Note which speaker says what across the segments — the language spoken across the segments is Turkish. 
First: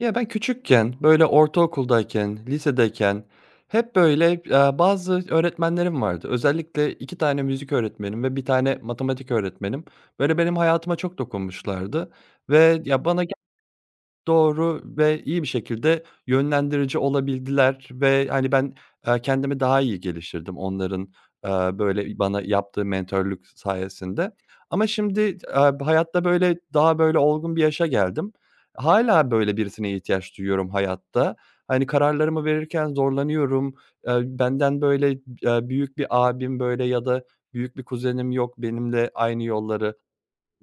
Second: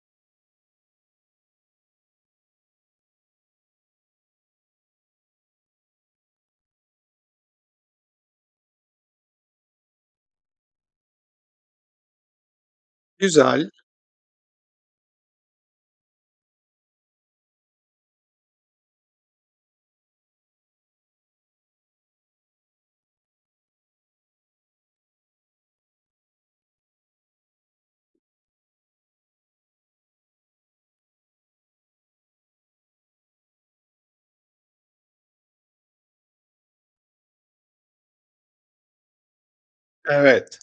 Speaker 1: Ya, ben küçükken, böyle, ortaokuldayken, lisedeyken hep, böyle, bazı öğretmenlerim vardı. Özellikle 2 tane müzik öğretmenim ve bir tane matematik öğretmenim. Böyle, benim hayatıma çok dokunmuşlardı ve ya, bana
Speaker 2: Güzel,
Speaker 1: doğru ve iyi bir şekilde yönlendirici olabildiler ve, hani, ben, kendimi daha iyi geliştirdim onların, eee, böyle, bana yaptığı mentörlük sayesinde. Ama şimdi, hayatta, böyle, daha, böyle, olgun bir yaşa geldim. Hâlâ böyle birisine ihtiyaç duyuyorum hayatta. Hani, kararlarımı verirken zorlanıyorum. Benden, böyle, büyük bir abim, böyle, ya da büyük bir kuzenim yok benimle aynı yolları.
Speaker 2: evet,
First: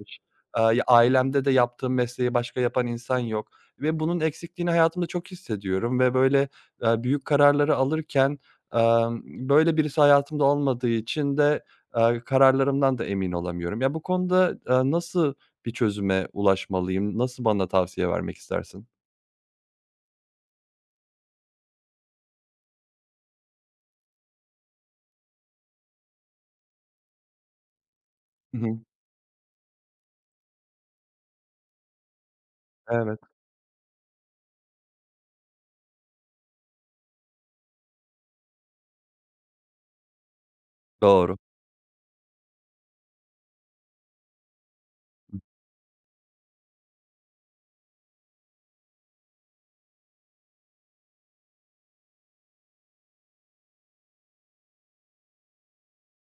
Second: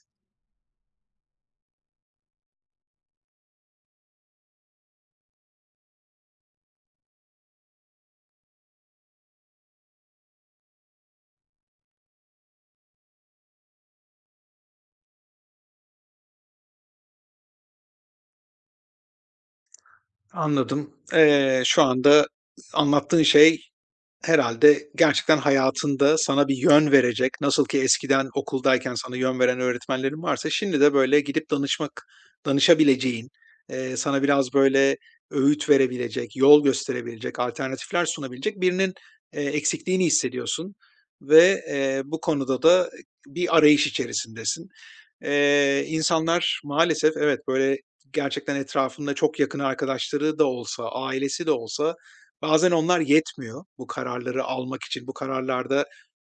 Speaker 1: Ya, ailemde de yaptığım mesleği başka yapan insan yok ve bunun eksikliğini hayatımda çok hissediyorum ve, böyle, büyük kararları alırken, böyle birisi hayatımda olmadığı için de, kararlarımdan da emin olamıyorum. Ya, bu konuda, nasıl bir çözüme ulaşmalıyım? Nasıl bana tavsiye vermek istersin?
Speaker 2: anladım. Şu anda anlattığın şey, herhâlde gerçekten hayatında sana bir yön verecek, nasıl ki eskiden
Speaker 1: Hı hı.
Speaker 2: okuldayken sana yön veren öğretmenlerin varsa şimdi de böyle gidip
Speaker 1: Evet.
Speaker 2: danışabileceğin, sana biraz böyle öğüt verebilecek, yol gösterebilecek, alternatifler sunabilecek birinin, eksikliğini hissediyorsun
Speaker 1: Doğru.
Speaker 2: ve, bu konuda da bir arayış içerisindesin. İnsanlar maalesef, evet, böyle gerçekten etrafında çok yakın arkadaşları da olsa, ailesi de olsa, bazen onlar yetmiyor bu kararları almak için, bu kararlarda,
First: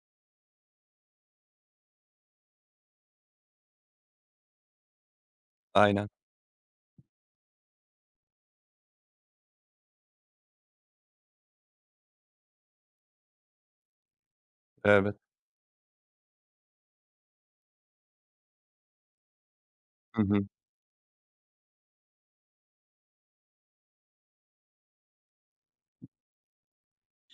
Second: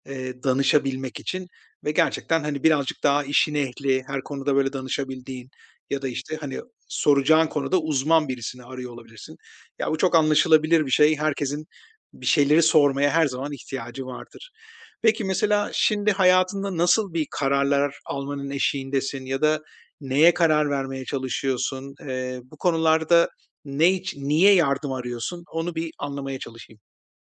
Speaker 2: danışabilmek için ve gerçekten, hani, birazcık daha işin ehli, her konuda böyle danışabildiğin ya da,
Speaker 1: Aynen.
Speaker 2: işte, hani, soracağın konuda uzman birisini arıyor olabilirsin. Ya, bu çok anlaşılabilir bir şey. Herkesin bir şeyleri sormaya her zaman ihtiyacı vardır.
Speaker 1: Evet.
Speaker 2: Peki, mesela şimdi hayatında nasıl bir kararlar almanın eşiğindesin ya da
Speaker 1: Hı
Speaker 2: neye
Speaker 1: hı.
Speaker 2: karar vermeye çalışıyorsun? Bu konularda ne için, niye yardım arıyorsun? Onu bir anlamaya çalışayım.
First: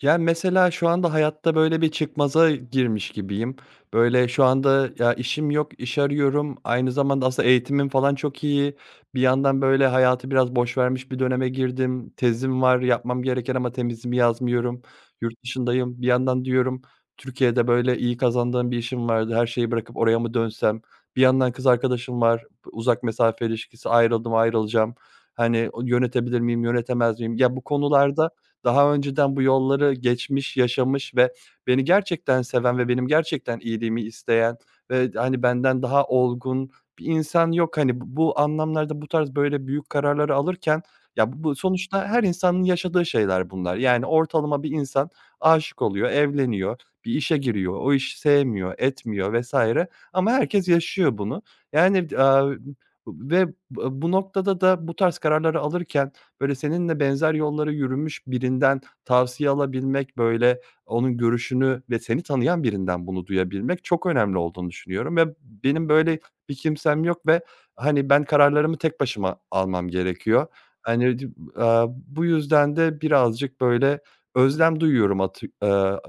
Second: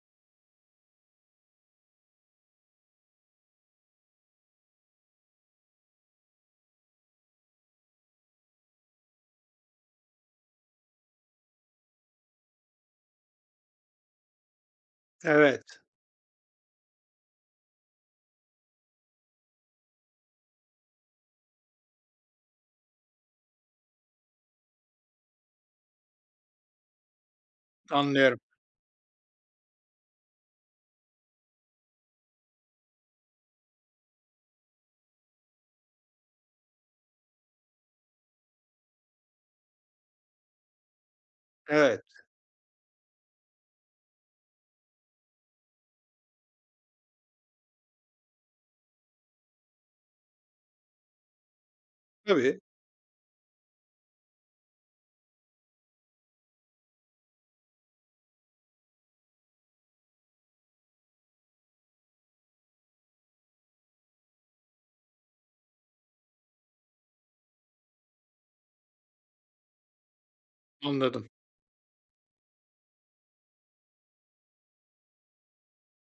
Speaker 1: Ya, mesela şu anda hayatta böyle bir çıkmaza girmiş gibiyim. Böyle şu anda ya işim yok, iş arıyorum. Aynı zamanda aslında eğitimim falan çok iyi. Bir yandan böyle hayatı biraz boş vermiş bir döneme girdim. Tezim var, yapmam gereken ama temizimi yazmıyorum. Yurt
Speaker 2: Evet,
Speaker 1: dışındayım. Bir yandan diyorum Türkiye'de böyle iyi kazandığım bir işim vardı. Her şeyi bırakıp oraya mı dönsem? Bir yandan kız arkadaşım var. Uzak mesafe ilişkisi ayrıldım, ayrılacağım. Hani yönetebilir miyim, yönetemez miyim? Ya bu konularda
Speaker 2: anlıyorum.
Speaker 1: daha önceden bu yolları geçmiş, yaşamış ve beni gerçekten seven ve benim gerçekten iyiliğimi isteyen ve, hani, benden daha olgun bir insan yok. Hani, bu anlamlarda bu tarz böyle büyük kararları alırken ya, bu
Speaker 2: Evet,
Speaker 1: sonuçta her insanın yaşadığı şeyler bunlar. Yani ortalama bir insan aşık oluyor, evleniyor, bir işe giriyor, o işi sevmiyor, etmiyor vesaire ama herkes yaşıyor bunu. Yani,
Speaker 2: tabii,
Speaker 1: ve bu noktada da bu tarz kararları alırken böyle, seninle benzer yolları yürümüş birinden tavsiye alabilmek, böyle, onun görüşünü ve seni tanıyan birinden bunu duyabilmek çok önemli olduğunu düşünüyorum ve benim böyle bir kimsem yok ve, hani, ben kararlarımı tek başıma almam gerekiyor. Hani,
Speaker 2: anladım,
Speaker 1: bu yüzden de birazcık, böyle, özlem duyuyorum atı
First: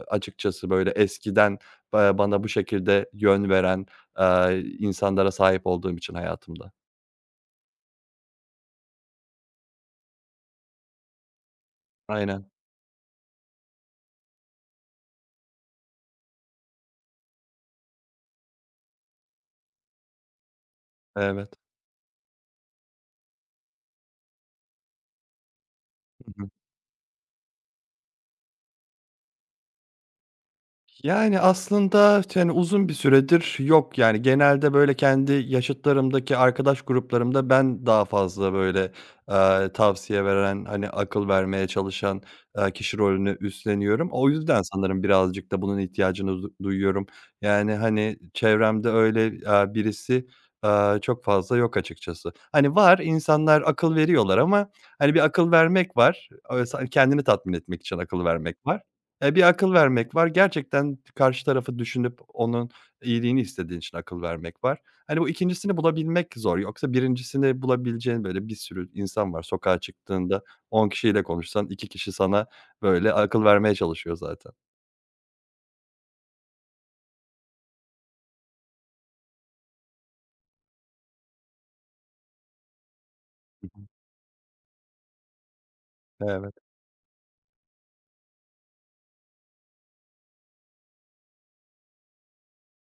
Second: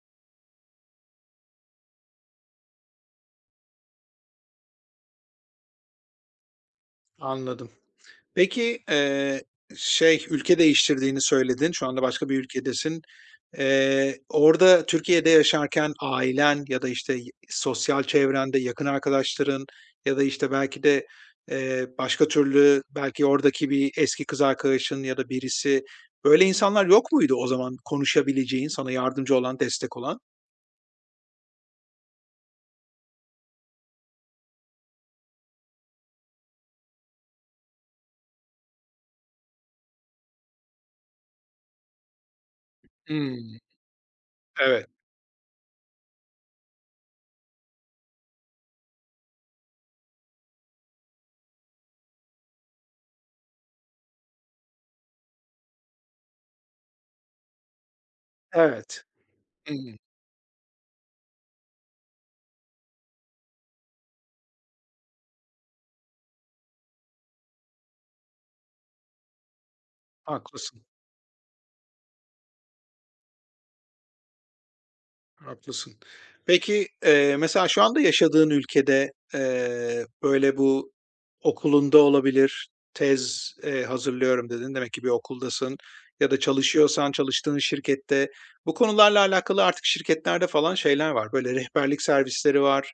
Speaker 1: açıkçası, böyle, eskiden bana bu şekilde yön veren, insanlara sahip olduğum için hayatımda.
Speaker 2: anladım. Peki, şey, ülke değiştirdiğini söyledin. Şu anda başka bir
Speaker 1: Aynen,
Speaker 2: ülkedesin. Orada Türkiye'de yaşarken ailen ya da, işte, sosyal çevrende yakın arkadaşların ya da, işte, belki de,
Speaker 1: evet.
Speaker 2: başka türlü belki oradaki bir eski kız arkadaşın ya da birisi, böyle insanlar yok muydu o zaman konuşabileceğin, sana yardımcı olan, destek olan?
Speaker 1: Yani, aslında, yani, uzun bir süredir yok, yani. Genelde, böyle, kendi yaşıtlarımdaki arkadaş gruplarımda ben daha fazla, böyle, tavsiye veren, hani, akıl vermeye çalışan, kişi rolünü
Speaker 2: Hımm.
Speaker 1: üstleniyorum. O yüzden
Speaker 2: Evet,
Speaker 1: sanırım birazcık da bunun ihtiyacını duyuyorum. Yani, hani, çevremde öyle, birisi, çok fazla yok açıkçası. Hani, var, insanlar akıl veriyorlar ama, hani, bir akıl vermek var. Öyle kendini tatmin etmek için akıl vermek var.
Speaker 2: evet.
Speaker 1: E, bir akıl
Speaker 2: Hımm.
Speaker 1: vermek var. Gerçekten karşı tarafı düşünüp onun iyiliğini istediğin için akıl vermek var. Hani, bu ikincisini bulabilmek zor. Yoksa birincisini bulabileceğin, böyle, bir sürü insan var. Sokağa çıktığında
Speaker 2: Haklısın.
Speaker 1: 10 kişiyle konuşsan 2 kişi sana, böyle, akıl vermeye çalışıyor zaten.
Speaker 2: Haklısın. Peki, mesela şu anda yaşadığın ülkede, böyle bu okulunda olabilir, tez,
Speaker 1: Hı hı.
Speaker 2: hazırlıyorum dedin. Demek ki bir okuldasın ya da
Speaker 1: Evet.
Speaker 2: çalışıyorsan çalıştığın şirkette bu konularla alakalı artık şirketlerde falan şeyler var. Böyle rehberlik servisleri var.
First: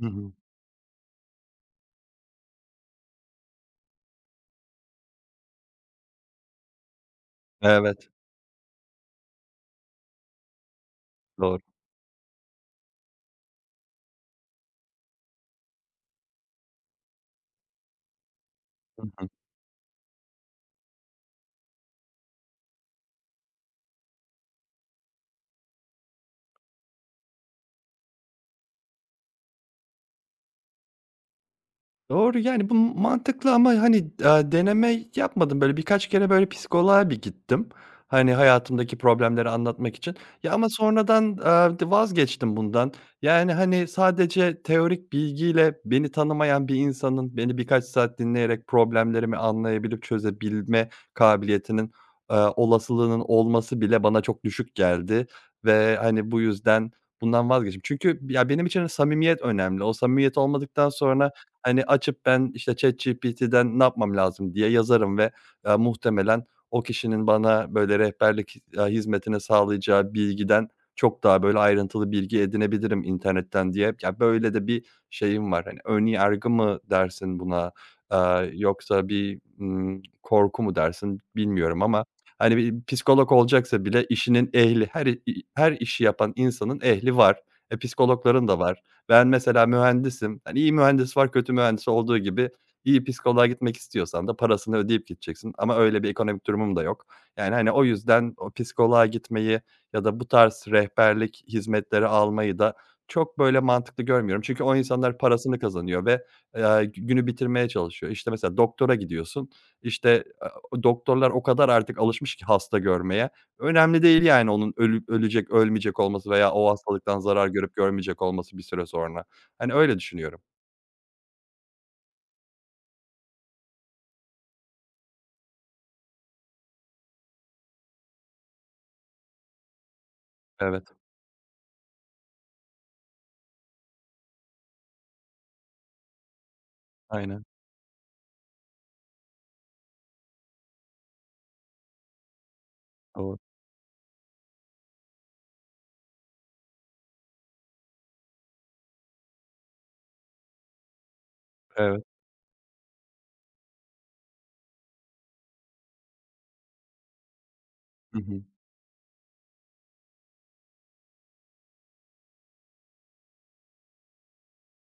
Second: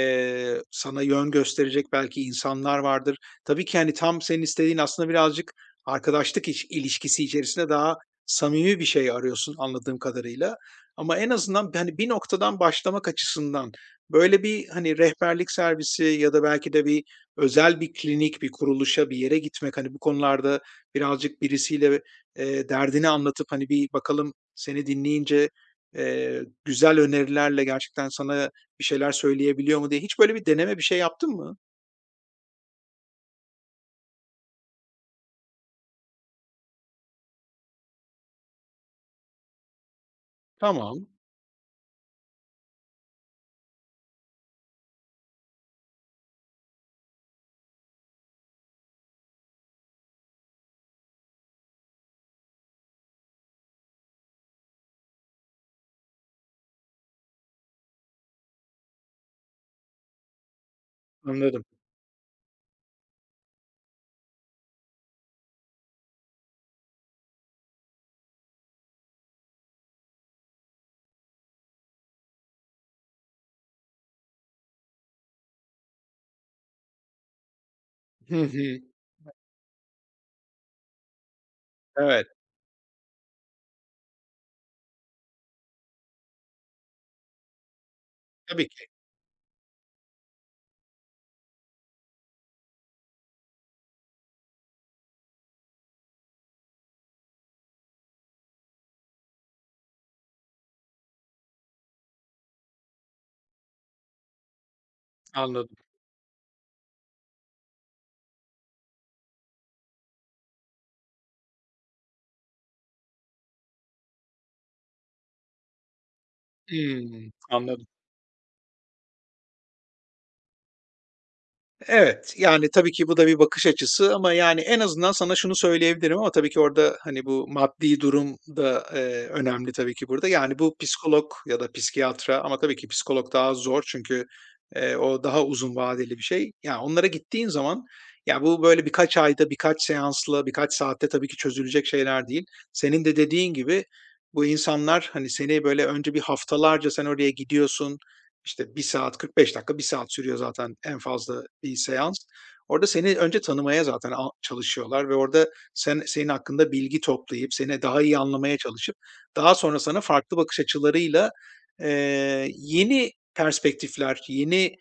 Speaker 1: Hı hı.
Speaker 2: Sana yön gösterecek belki insanlar vardır. Tabii ki, hani, tam senin istediğin aslında birazcık arkadaşlık iş ilişkisi içerisinde daha
Speaker 1: Evet.
Speaker 2: samimi bir şey arıyorsun anladığım kadarıyla. Ama en
Speaker 1: Doğru.
Speaker 2: azından, hani, bir noktadan başlamak açısından böyle bir, hani, rehberlik servisi ya da belki de bir özel bir klinik, bir kuruluşa, bir yere gitmek, hani, bu konularda birazcık birisiyle, derdini anlatıp, hani, bir bakalım seni dinleyince, güzel önerilerle gerçekten sana bir şeyler söyleyebiliyor mu diye hiç böyle bir deneme, bir şey yaptın mı?
Speaker 1: Doğru, yani, bu mantıklı ama, hani, deneme yapmadım. Böyle, birkaç kere, böyle, psikoloğa bir gittim, hani, hayatımdaki problemleri anlatmak için. Ya, ama
Speaker 2: Tamam,
Speaker 1: sonradan, vazgeçtim bundan. Yani, hani, sadece teorik bilgiyle beni tanımayan bir insanın beni birkaç saat dinleyerek problemlerimi anlayabilip çözebilme kabiliyetinin, olasılığının olması bile bana çok düşük geldi ve, hani, bu yüzden bundan vazgeçtim. Çünkü ya, benim için samimiyet önemli. O samimiyet olmadıktan sonra
Speaker 2: anladım.
Speaker 1: hani, açıp ben, işte, ChatGPT'den ne yapmam lazım diye yazarım ve, muhtemelen o kişinin bana böyle rehberlik, hizmetine sağlayacağı bilgiden çok daha böyle ayrıntılı bilgi edinebilirim internetten diye. Ya, böyle de bir şeyim var. Hani, ön yargı mı dersin buna,
Speaker 2: Hı hı.
Speaker 1: yoksa bir, korku mu dersin bilmiyorum ama,
Speaker 2: Evet,
Speaker 1: hani, bir psikolog olacaksa bile işinin ehli, her her işi yapan insanın ehli var. E, psikologların da
Speaker 2: tabii
Speaker 1: var.
Speaker 2: ki.
Speaker 1: Ben mesela mühendisim. Yani iyi mühendis var, kötü mühendis olduğu gibi iyi psikoloğa gitmek istiyorsan da parasını ödeyip gideceksin ama öyle bir ekonomik durumum da yok. Yani, hani, o yüzden o psikoloğa gitmeyi ya da bu tarz rehberlik hizmetleri almayı da çok, böyle, mantıklı görmüyorum. Çünkü o insanlar parasını
Speaker 2: Anladım.
Speaker 1: kazanıyor ve, günü bitirmeye çalışıyor. İşte, mesela doktora gidiyorsun, İşte doktorlar o kadar artık alışmış ki hasta görmeye, önemli değil yani onun ölecek, ölmeyecek olması veya o hastalıktan
Speaker 2: Hımm,
Speaker 1: zarar görüp
Speaker 2: anladım.
Speaker 1: görmeyecek olması bir süre sonra. Hani, öyle düşünüyorum.
Speaker 2: Evet, yani, tabii ki bu da bir bakış açısı ama, yani, en azından sana şunu söyleyebilirim ama tabii ki orada, hani, bu maddi durum da, önemli tabii ki burada. Yani, bu
Speaker 1: Evet,
Speaker 2: psikolog ya da psikiyatra ama tabii ki psikolog daha zor çünkü, o daha uzun vadeli bir şey. Yani onlara
Speaker 1: aynen.
Speaker 2: gittiğin zaman, ya, bu böyle birkaç ayda, birkaç seansla, birkaç saatte tabii ki çözülecek şeyler değil. Senin de
Speaker 1: Doğru.
Speaker 2: dediğin gibi bu insanlar, hani, seni böyle önce bir haftalarca sen oraya gidiyorsun, işte bir saat 45 dakika, bir saat sürüyor zaten en fazla bir
Speaker 1: Evet.
Speaker 2: seans. Orada seni önce tanımaya zaten çalışıyorlar ve orada sen senin hakkında bilgi toplayıp, seni daha iyi
Speaker 1: Hı hı.
Speaker 2: anlamaya çalışıp daha sonra sana farklı bakış açılarıyla, yeni perspektifler, yeni,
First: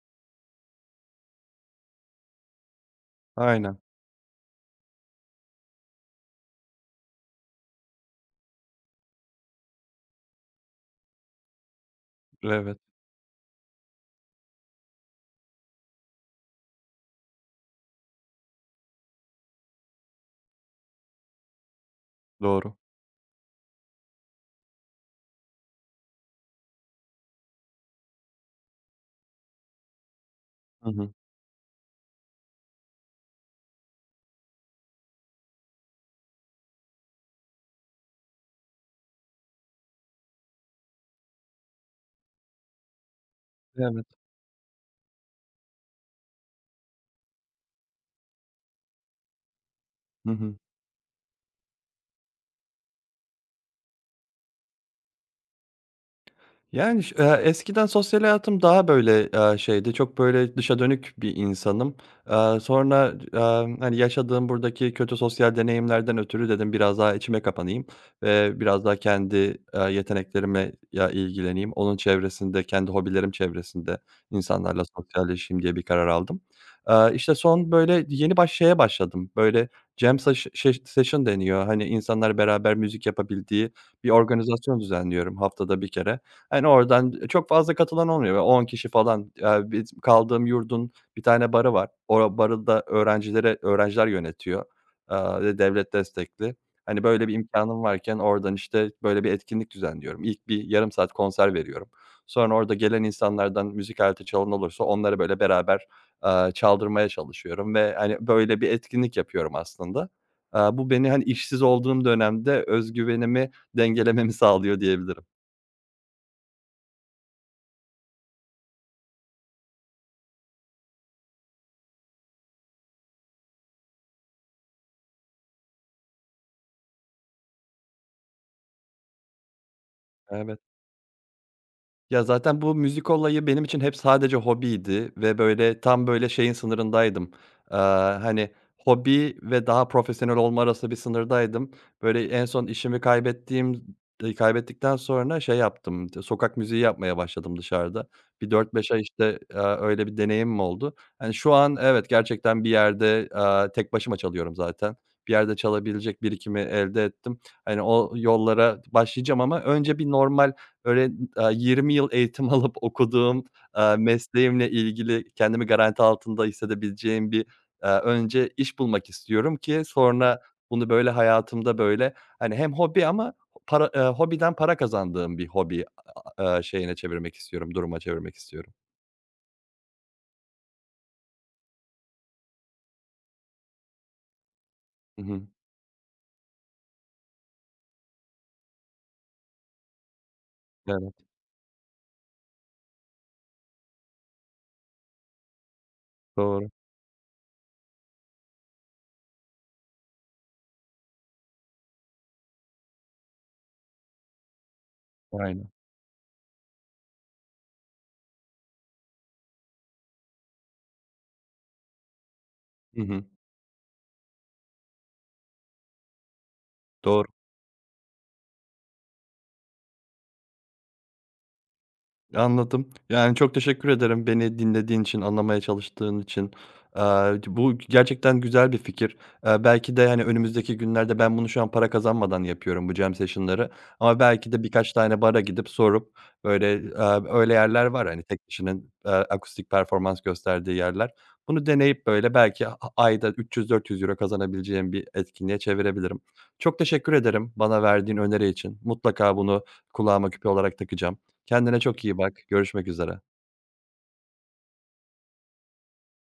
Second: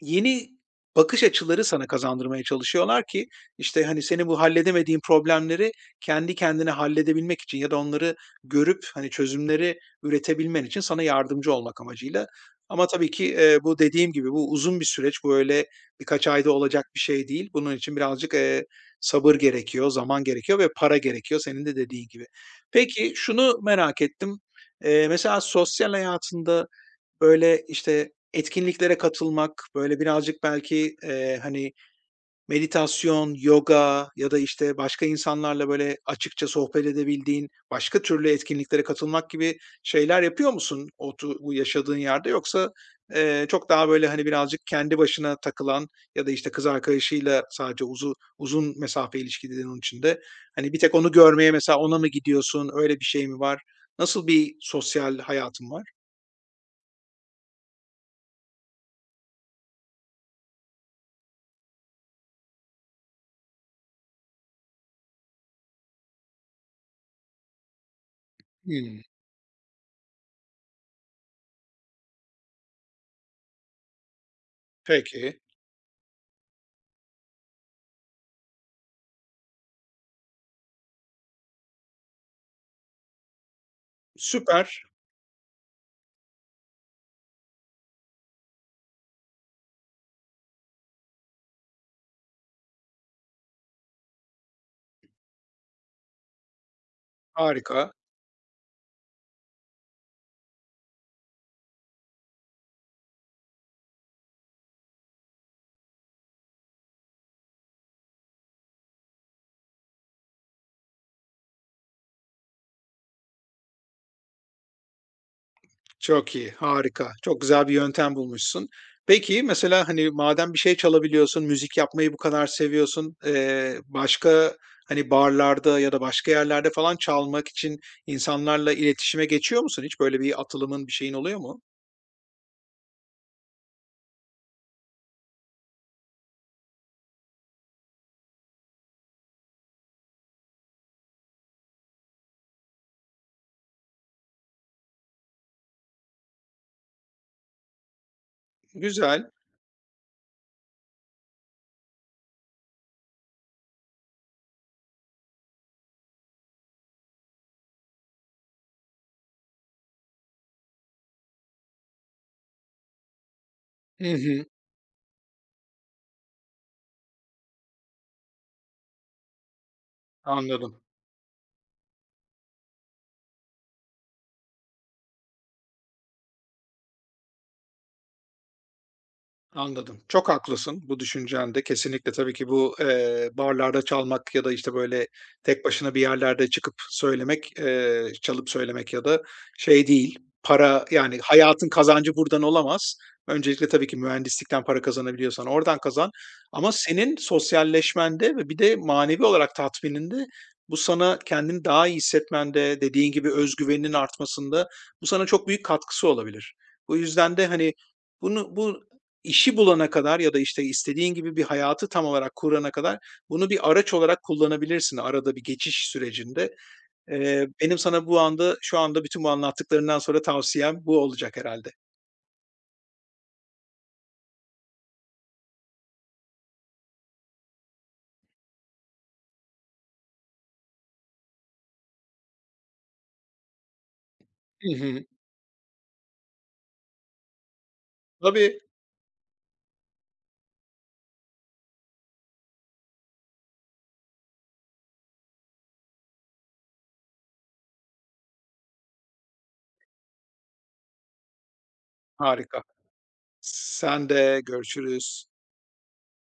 Speaker 2: Yeni bakış açıları sana kazandırmaya çalışıyorlar ki,
Speaker 1: Aynen.
Speaker 2: işte, hani, senin bu halledemediğin problemleri kendi kendine halledebilmek için ya da onları görüp, hani, çözümleri üretebilmen için sana yardımcı olmak amacıyla.
Speaker 1: Evet.
Speaker 2: Ama tabii ki, bu dediğim gibi bu uzun bir süreç. Bu öyle birkaç ayda olacak bir şey değil. Bunun için birazcık, sabır gerekiyor, zaman gerekiyor ve para gerekiyor senin de dediğin gibi.
Speaker 1: Doğru.
Speaker 2: Peki şunu merak ettim. Mesela sosyal hayatında böyle, işte, etkinliklere katılmak, böyle, birazcık
Speaker 1: Hı
Speaker 2: belki,
Speaker 1: hı.
Speaker 2: hani, meditasyon, yoga ya da, işte, başka insanlarla, böyle, açıkça sohbet edebildiğin başka türlü etkinliklere katılmak gibi şeyler yapıyor musun bu yaşadığın yerde? Yoksa, çok daha,
Speaker 1: Evet.
Speaker 2: böyle, hani, birazcık kendi başına takılan ya da, işte, kız arkadaşıyla sadece uzun uzun mesafe ilişki dedin onun için,
Speaker 1: Hı hı.
Speaker 2: hani, bir tek onu görmeye mesela ona mı gidiyorsun? Öyle bir şey mi var? Nasıl bir sosyal hayatın var?
Speaker 1: Yani, ş eskiden sosyal hayatım daha, böyle, şeydi, çok, böyle, dışa dönük bir insanım. Sonra, hani, yaşadığım buradaki kötü sosyal deneyimlerden ötürü dedim biraz daha içime kapanayım ve biraz daha
Speaker 2: Hımm.
Speaker 1: kendi, yeteneklerime ya ilgileneyim. Onun çevresinde, kendi hobilerim çevresinde insanlarla
Speaker 2: Peki.
Speaker 1: sosyalleşeyim diye bir karar aldım. İşte, son, böyle, yeni şeye başladım, böyle, jam saş şeş session deniyor. Hani, insanlar beraber müzik yapabildiği bir organizasyon
Speaker 2: Süper,
Speaker 1: düzenliyorum haftada bir kere. Hani, oradan çok fazla katılan olmuyor. Böyle 10 kişi falan. Biz kaldığım yurdun bir tane barı var. O barı da öğrenciler yönetiyor, ve devlet destekli. Hani, böyle bir imkânım
Speaker 2: harika,
Speaker 1: varken oradan, işte, böyle bir etkinlik düzenliyorum. İlk bir yarım saat konser veriyorum. Sonra orada gelen insanlardan müzik aleti çalan olursa onları, böyle, beraber, çaldırmaya çalışıyorum ve, hani, böyle bir etkinlik yapıyorum aslında. Bu beni, hani, işsiz olduğum dönemde özgüvenimi dengelememi sağlıyor diyebilirim.
Speaker 2: çok iyi, harika. Çok güzel bir yöntem bulmuşsun. Peki, mesela, hani, madem bir şey çalabiliyorsun, müzik yapmayı bu kadar seviyorsun, başka, hani, barlarda ya da başka yerlerde falan çalmak için insanlarla iletişime geçiyor musun hiç? Böyle bir
Speaker 1: Evet.
Speaker 2: atılımın, bir şeyin oluyor mu?
Speaker 1: Ya, zaten bu müzik olayı benim için hep sadece hobiydi ve, böyle, tam, böyle, şeyin sınırındaydım. Eee, Hani, hobi ve daha profesyonel olma arası bir sınırdaydım. Böyle, en son işimi kaybettiğim kaybettikten sonra şey yaptım, sokak müziği yapmaya başladım dışarıda. Bir 4-5 ay,
Speaker 2: Güzel.
Speaker 1: işte, öyle bir deneyimim oldu. Hani, şu an evet, gerçekten bir yerde, tek başıma çalıyorum zaten. Bir yerde çalabilecek birikimi elde ettim. Hani, o yollara başlayacağım ama önce bir normal, öyle 20 yıl eğitim alıp okuduğum,
Speaker 2: Hı hı,
Speaker 1: mesleğimle ilgili kendimi garanti altında hissedebileceğim bir, önce iş bulmak istiyorum ki sonra
Speaker 2: anladım.
Speaker 1: bunu, böyle, hayatımda, böyle, hani, hem hobi ama para hobiden para kazandığım bir hobi, şeyine çevirmek istiyorum, duruma çevirmek istiyorum.
Speaker 2: Anladım. Çok haklısın bu düşüncende. Kesinlikle tabii ki bu, barlarda çalmak ya da, işte, böyle,
Speaker 1: Hı hı.
Speaker 2: tek başına bir yerlerde çıkıp söylemek, çalıp söylemek ya da şey değil, para,
Speaker 1: Evet,
Speaker 2: yani, hayatın kazancı buradan olamaz. Öncelikle tabii ki mühendislikten para kazanabiliyorsan oradan kazan
Speaker 1: doğru.
Speaker 2: ama senin sosyalleşmende ve bir de manevi olarak tatmininde bu sana kendini daha iyi hissetmende, dediğin gibi özgüveninin artmasında bu sana çok büyük
Speaker 1: Aynen.
Speaker 2: katkısı olabilir. Bu yüzden de, hani, bunu bu İşi bulana kadar ya da, işte, istediğin gibi bir hayatı tam olarak kurana kadar
Speaker 1: Hı hı.
Speaker 2: bunu bir araç olarak kullanabilirsin arada bir geçiş sürecinde.
Speaker 1: Doğru.
Speaker 2: Benim sana bu anda şu anda bütün bu anlattıklarından sonra tavsiyem bu olacak herhâlde.
Speaker 1: Anladım. Yani, çok teşekkür ederim beni dinlediğin için, anlamaya çalıştığın için. Eee, Bu gerçekten güzel bir fikir. Belki de, hani, önümüzdeki günlerde ben bunu şu an para kazanmadan yapıyorum bu jam session'ları ama belki de
Speaker 2: Hı
Speaker 1: birkaç
Speaker 2: hı.
Speaker 1: tane bara gidip sorup, böyle, öyle yerler var, hani, tek
Speaker 2: Tabii,
Speaker 1: kişinin, akustik performans gösterdiği yerler. Bunu deneyip, böyle, belki ayda €300 kazanabileceğim bir etkinliğe çevirebilirim. Çok teşekkür ederim bana verdiğin öneri için. Mutlaka bunu kulağıma küpe olarak takacağım. Kendine çok iyi bak.
Speaker 2: harika.
Speaker 1: Görüşmek üzere.
Speaker 2: Sen de görüşürüz.